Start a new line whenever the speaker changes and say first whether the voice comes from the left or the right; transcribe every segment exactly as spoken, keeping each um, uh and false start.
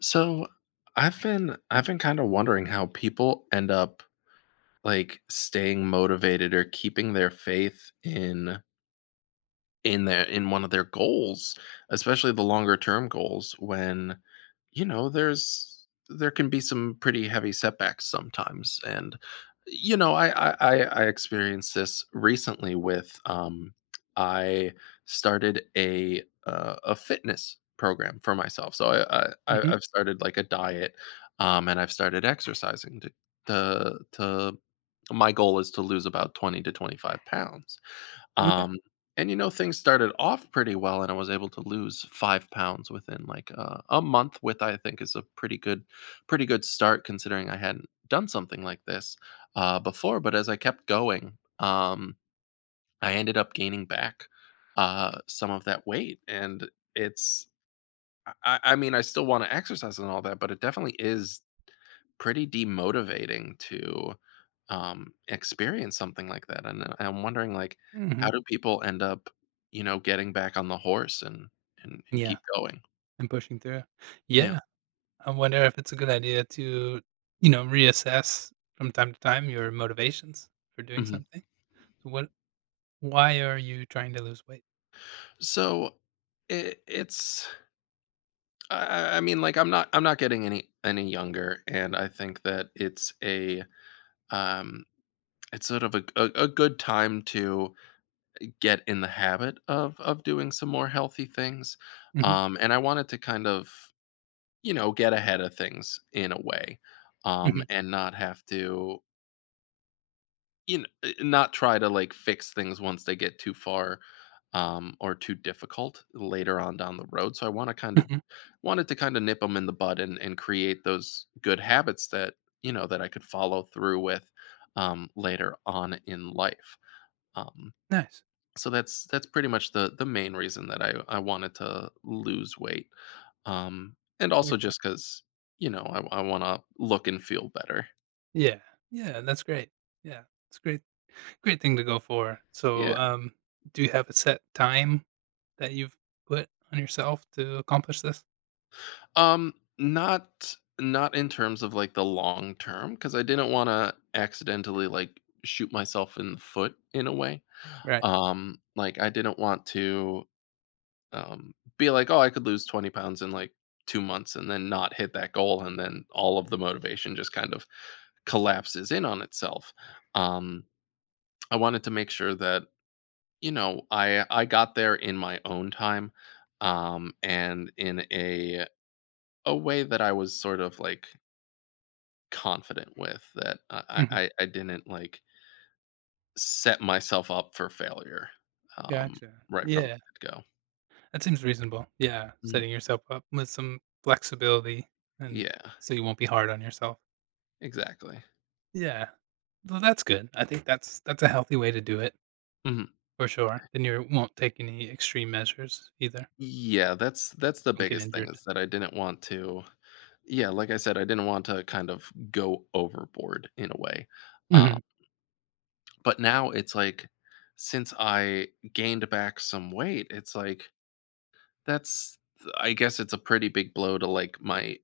left: So I've been I've been kind of wondering how people end up like staying motivated or keeping their faith in in their in one of their goals, especially the longer term goals when, you know, there's there can be some pretty heavy setbacks sometimes. And you know, I I I I experienced this recently with um I started a uh, a fitness program for myself. So, I, I I-
right: Mhm.
left: I've started like a diet um and I've started exercising to to to my goal is to lose about twenty to twenty-five pounds,
right: Okay.
left: um, and you know, things started off pretty well, and I was able to lose five pounds within, like, uh, a month, with I think is a pretty good pretty good start considering I hadn't done something like this uh, before, but as I kept going, um, I ended up gaining back uh, some of that weight, and it's I I I mean, I still wanna exercise and all that, but it definitely is pretty demotivating to um, experience something like that, and uh, I'm wondering, like, how
right: Mhm.
left: do people end up, you know, getting back on the horse and and and
right: Yeah,
left: keep going?
right: and pushing through.
left: Yeah.
right: Yeah, I wonder if it's a good idea to, you know, reassess from time to time your motivations for doing
left: Mhm.
right: something. So what why are you trying to lose weight?
left: So, it it's I I I mean, like, I'm not I'm not getting any any younger, and I think that it's a, um it's sort of a a a good time to get in the habit of of doing some more healthy things,
right: Mhm.
left: um, and I wanted to kind of, you know, get ahead of things in a way, um,
right: Mhm.
left: and not have to, you know, eh, not try to like fix things once they get too far, um, or too difficult later on down the road. So I want to kind of
right: Mhm.
left: wanted to kind of nip them in the bud and and create those good habits that, you know, that I could follow through with um, later on in life. Um,
right: Nice.
left: so that's that's pretty much the the main reason that I I wanted to lose weight. Um, and
right: Very
left: also
right: cool.
left: just because, you know, I I wanna look and feel better.
right: Yeah. Yeah, that's great. Yeah. It's great great thing to go for.
left: Yeah.
right: So, um, do you have a set time that you've put on yourself to accomplish this?
left: Um, not not in terms of, like, the long term, because I didn't wanna accidentally, like, shoot myself in the foot in a way.
right: Right.
left: Um, like, I didn't want to, um, be like, "Oh, I could lose twenty pounds in, like, two months," and then not hit that goal, and then all of the motivation just kind of collapses in on itself. Um, I wanted to make sure that, you know, I I got there in my own time, um, and in a a way that I was sort of, like, confident with, that I
right: Mhm.
left: I I didn't, like, set myself up for failure, um,
right: Gotcha.
left: right from
right: Yeah.
left: the get-go.
right: That seems reasonable. Yeah,
left: Mm.
right: setting yourself up with some flexibility and
left: Yeah,
right: so you won't be hard on yourself.
left: exactly.
right: Yeah. Well, that's good. I think that's that's a healthy way to do it
left: Mhm.
right: for sure. Then you won't take any extreme measures either.
left: Yeah, that's that's the
right: Don't get
left: biggest thing
right: injured.
left: is that I didn't want to, yeah, like I said, I didn't want to kind of go overboard in a way. um
right: Mhm.
left: But now it's like, since I gained back some weight, it's like, that's, I guess it's a pretty big blow to like my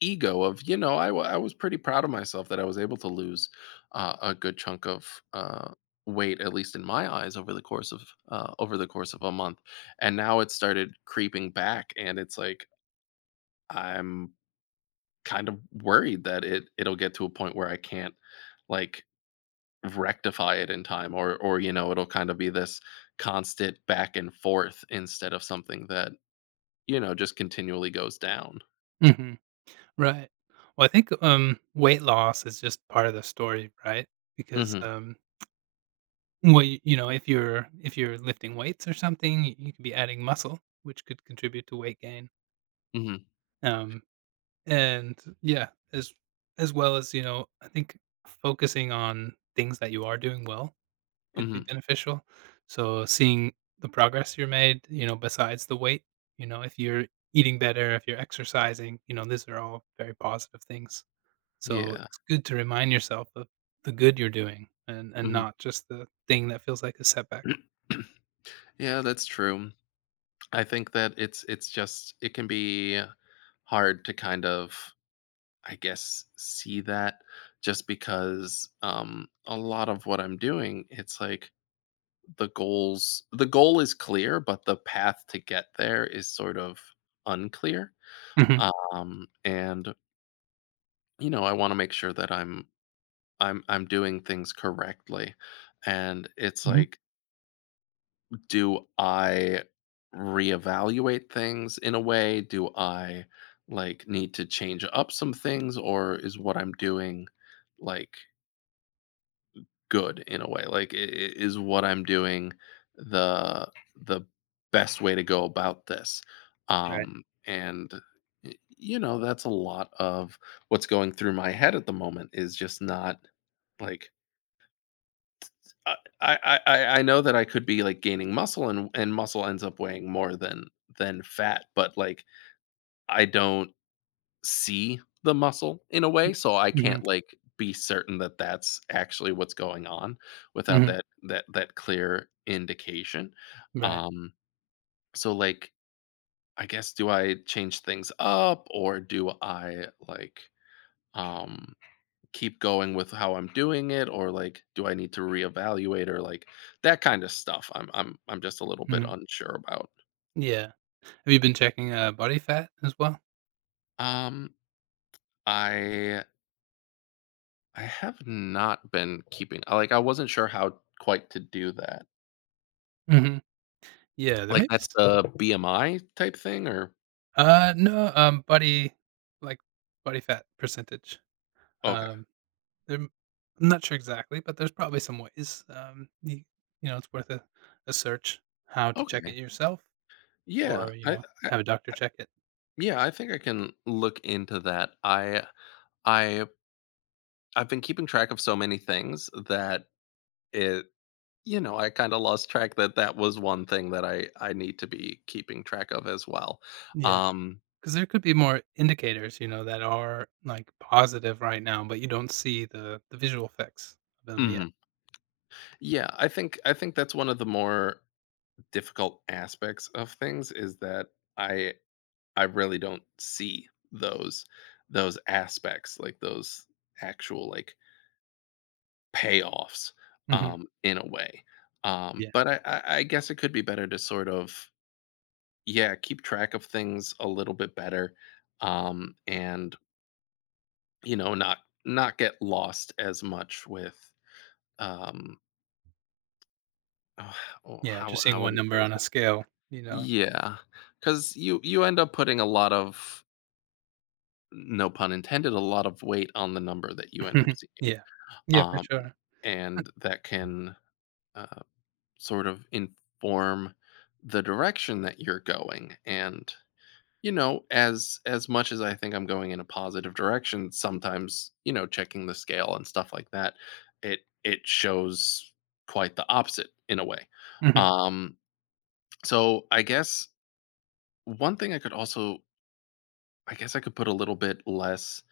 left: ego of, you know, I, wa- I was pretty proud of myself that I was able to lose uh, a good chunk of, uh, weight, at least in my eyes, over the course of, uh, over the course of a month, and now it started creeping back and it's like, I'm kind of worried that it it'll get to a point where I can't, like, rectify it in time, or or you know, it'll kind of be this constant back and forth instead of something that, you know, just continually goes down.
right: Mhm. Right. Well, I think, um, weight loss is just part of the story, right? Because,
left: mhm
right: um, well, y you know, if you're if you're lifting weights or something, you you could be adding muscle, which could contribute to weight gain.
left: mhm
right: Um And yeah, as as well as, you know, I think focusing on things that you are doing well could be
left: mhm
right: beneficial. So seeing the progress you're made, you know, besides the weight, you know, if you're eating better, if you're exercising, you know, these are all very positive things. So
left: yeah
right: it's good to remind yourself of the good you're doing and and
left: mhm
right: not just the thing that feels like a setback.
left: yeah, that's true. I think that it's it's just it can be hard to kind of, I guess, see that, just because, um a lot of what I'm doing, it's like, the goals the goal is clear, but the path to get there is sort of unclear.
right: Hmm.
left: Um, and, you know, I want to make sure that I'm I'm I'm doing things correctly. And it's
right: Hmm.
left: like, do I reevaluate things in a way? Do I, like, need to change up some things, or is what I'm doing, like, good in a way. Like, i- i- is what I'm doing the the best way to go about this?
right: Right.
left: Um, and y- you know, that's a lot of what's going through my head at the moment, is just not, like, I I I I know that I could be like gaining muscle, and and muscle ends up weighing more than than fat, but like I don't see the muscle in a way, so I
right: Hmm.
left: can't, like, be certain that that's actually what's going on without
right: Hmm.
left: that that that clear indication.
right: Right.
left: Um, so, like, I guess, do I change things up or do I, like, um, keep going with how I'm doing it, or, like, do I need to reevaluate, or, like, that kinda stuff I'm I'm I'm just a little bit
right: Hmm.
left: unsure about.
right: Yeah. Have you been checking uh, body fat as well?
left: Um, I I have not been keeping I like, I wasn't sure how quite to do that.
right: Hmm. Yeah, there
left: Like,
right: may be s
left: that's the B M I type thing or
right: uh, no, um, body like, body fat percentage.
left: Okay,
right: Um, I'm I'm not sure exactly, but there's probably some ways, um, you you know, it's worth a a search how to check it
left: okay.
right: yourself
left: Yeah,
right: or, you
left: I
right: know,
left: I
right: have a doctor check it.
left: yeah, I think I can look into that. I I I've been keeping track of so many things that it you know, I kinda lost track that that was one thing that I I need to be keeping track of as well.
right: Yeah,
left: Um
right: because there could be more indicators, you know, that are, like, positive right now, but you don't see the the visual effects of them yet.
left: Mhm. Yeah, I think I think that's one of the more difficult aspects of things, is that I I really don't see those those aspects, like, those actual, like, payoffs,
right: Mhm.
left: um, in a way. Um,
right: Yeah.
left: but I I I guess it could be better to sort of, yeah, keep track of things a little bit better, um, and, you know, not not get lost as much with, um oh, oh,
right: Yeah,
left: how
right: just seeing
left: how would
right: one
left: you
right: number
left: phrase
right: on a
left: it?
right: scale, you know?
left: Yeah, because you you end up putting a lot of, no pun intended, a lot of weight on the number that you end up seeing.
right: Yeah. Yeah, for
left: um,
right: sure.
left: and that can uh, sort of inform the direction that you're going, and, you know, as as much as I think I'm going in a positive direction, sometimes, you know, checking the scale and stuff like that, it it shows quite the opposite in a way. um so, I guess, one thing I could also, I guess I could put a little bit less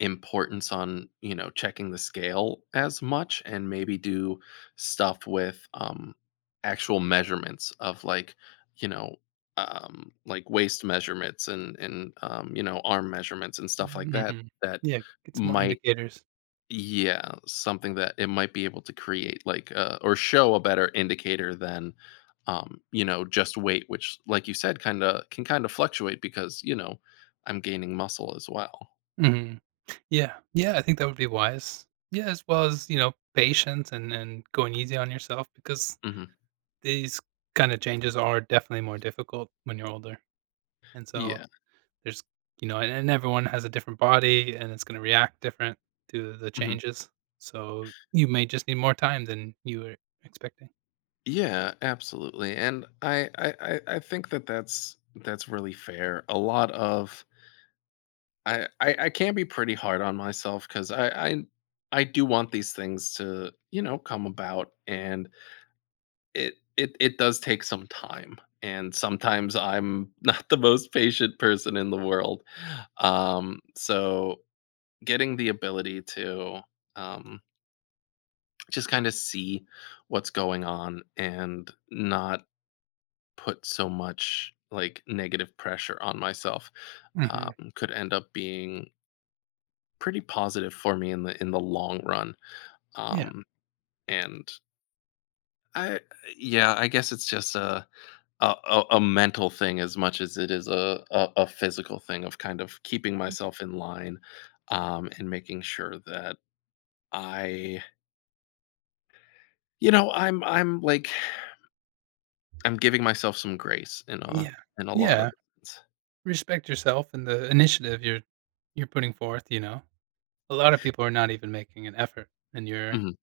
left: importance on, you know, checking the scale as much, and maybe do stuff with, um actual measurements of, like, you know, um like waist measurements, and and um you know, arm measurements and stuff like that,
right: Mhm.
left: that
right: Yeah, get some more
left: might,
right: indicators.
left: yeah, something that it might be able to create like, uh, or show a better indicator than, um, you know, just weight, which, like you said, kinda can kind of fluctuate because, you know, I'm gaining muscle as well.
right: Mhm. Yeah, yeah, I think that would be wise. Yeah, as well as, you know, patience and and going easy on yourself because
left: hmm
right: these kind of changes are definitely more difficult when you're older. And so
left: Yeah.
right: there's, you know, and, and everyone has a different body and it's going to react different to the
left: hmm
right: changes. So you may just need more time than you were expecting.
left: Yeah, absolutely. And I, I I I think that that's that's really fair. A lot of I I, I can be pretty hard on myself because I, I I do want these things to, you know, come about, and it it it does take some time, and sometimes I'm not the most patient person in the world. Um, so, getting the ability to um, just kind of see what's going on, and not put so much like negative pressure on myself, um,
right: Hmm.
left: could end up being pretty positive for me in the in the long run.
right: Yeah,
left: Um, and I Yeah, I guess it's just a a, a, a mental thing as much as it is a, a, a physical thing of kind of keeping myself in line, um, and making sure that I, you know, I'm I'm like I'm giving myself some grace in a,
right: yeah,
left: in a lot of
right: yeah.
left: things.
right: Respect yourself and the initiative you're you're putting forth. You know, a lot of people are not even making an effort, and you're
left: Mhm.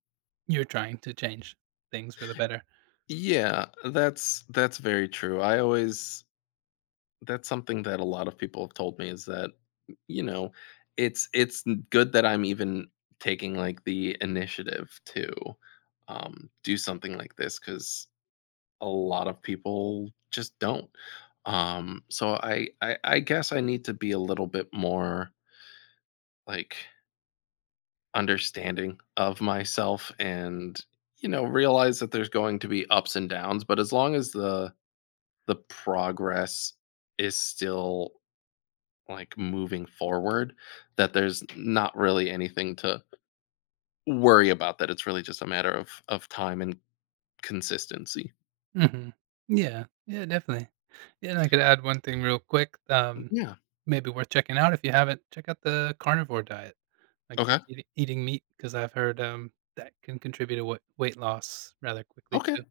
right: you're trying to change things for the better.
left: Yeah, that's that's very true. I always That's something that a lot of people have told me, is that, you know, it's it's n- good that I'm even taking, like, the initiative to, um, do something like this, because a lot of people just don't. Um, so, I, I I guess I need to be a little bit more, like, understanding of myself, and, you know, realize that there's going to be ups and downs, but as long as the the progress is still, like, moving forward, that there's not really anything to worry about. That it's really just a matter of of time and consistency.
right: Mhm. Yeah. Yeah, definitely. Yeah, and I could add one thing real quick, um,
left: Yeah.
right: maybe worth checking out if you haven't, check out the carnivore diet, like, just
left: Okay.
right: eat, eating meat, because 'cause I've heard, um, that can contribute to wei weight loss rather quickly
left: Okay.
right: too.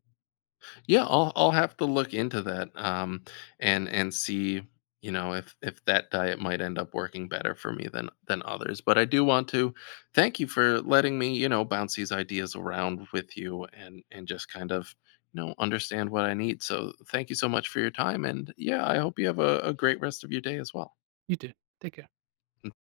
left: Yeah, I'll I'll have to look into that, um, and and see, you know, if if that diet might end up working better for me than than others. But I do want to thank you for letting me, you know, bounce these ideas around with you, and and just kind of, you know, understand what I need. So, thank you so much for your time, and yeah, I hope you have a, a great rest of your day as well.
right: You too. Take care.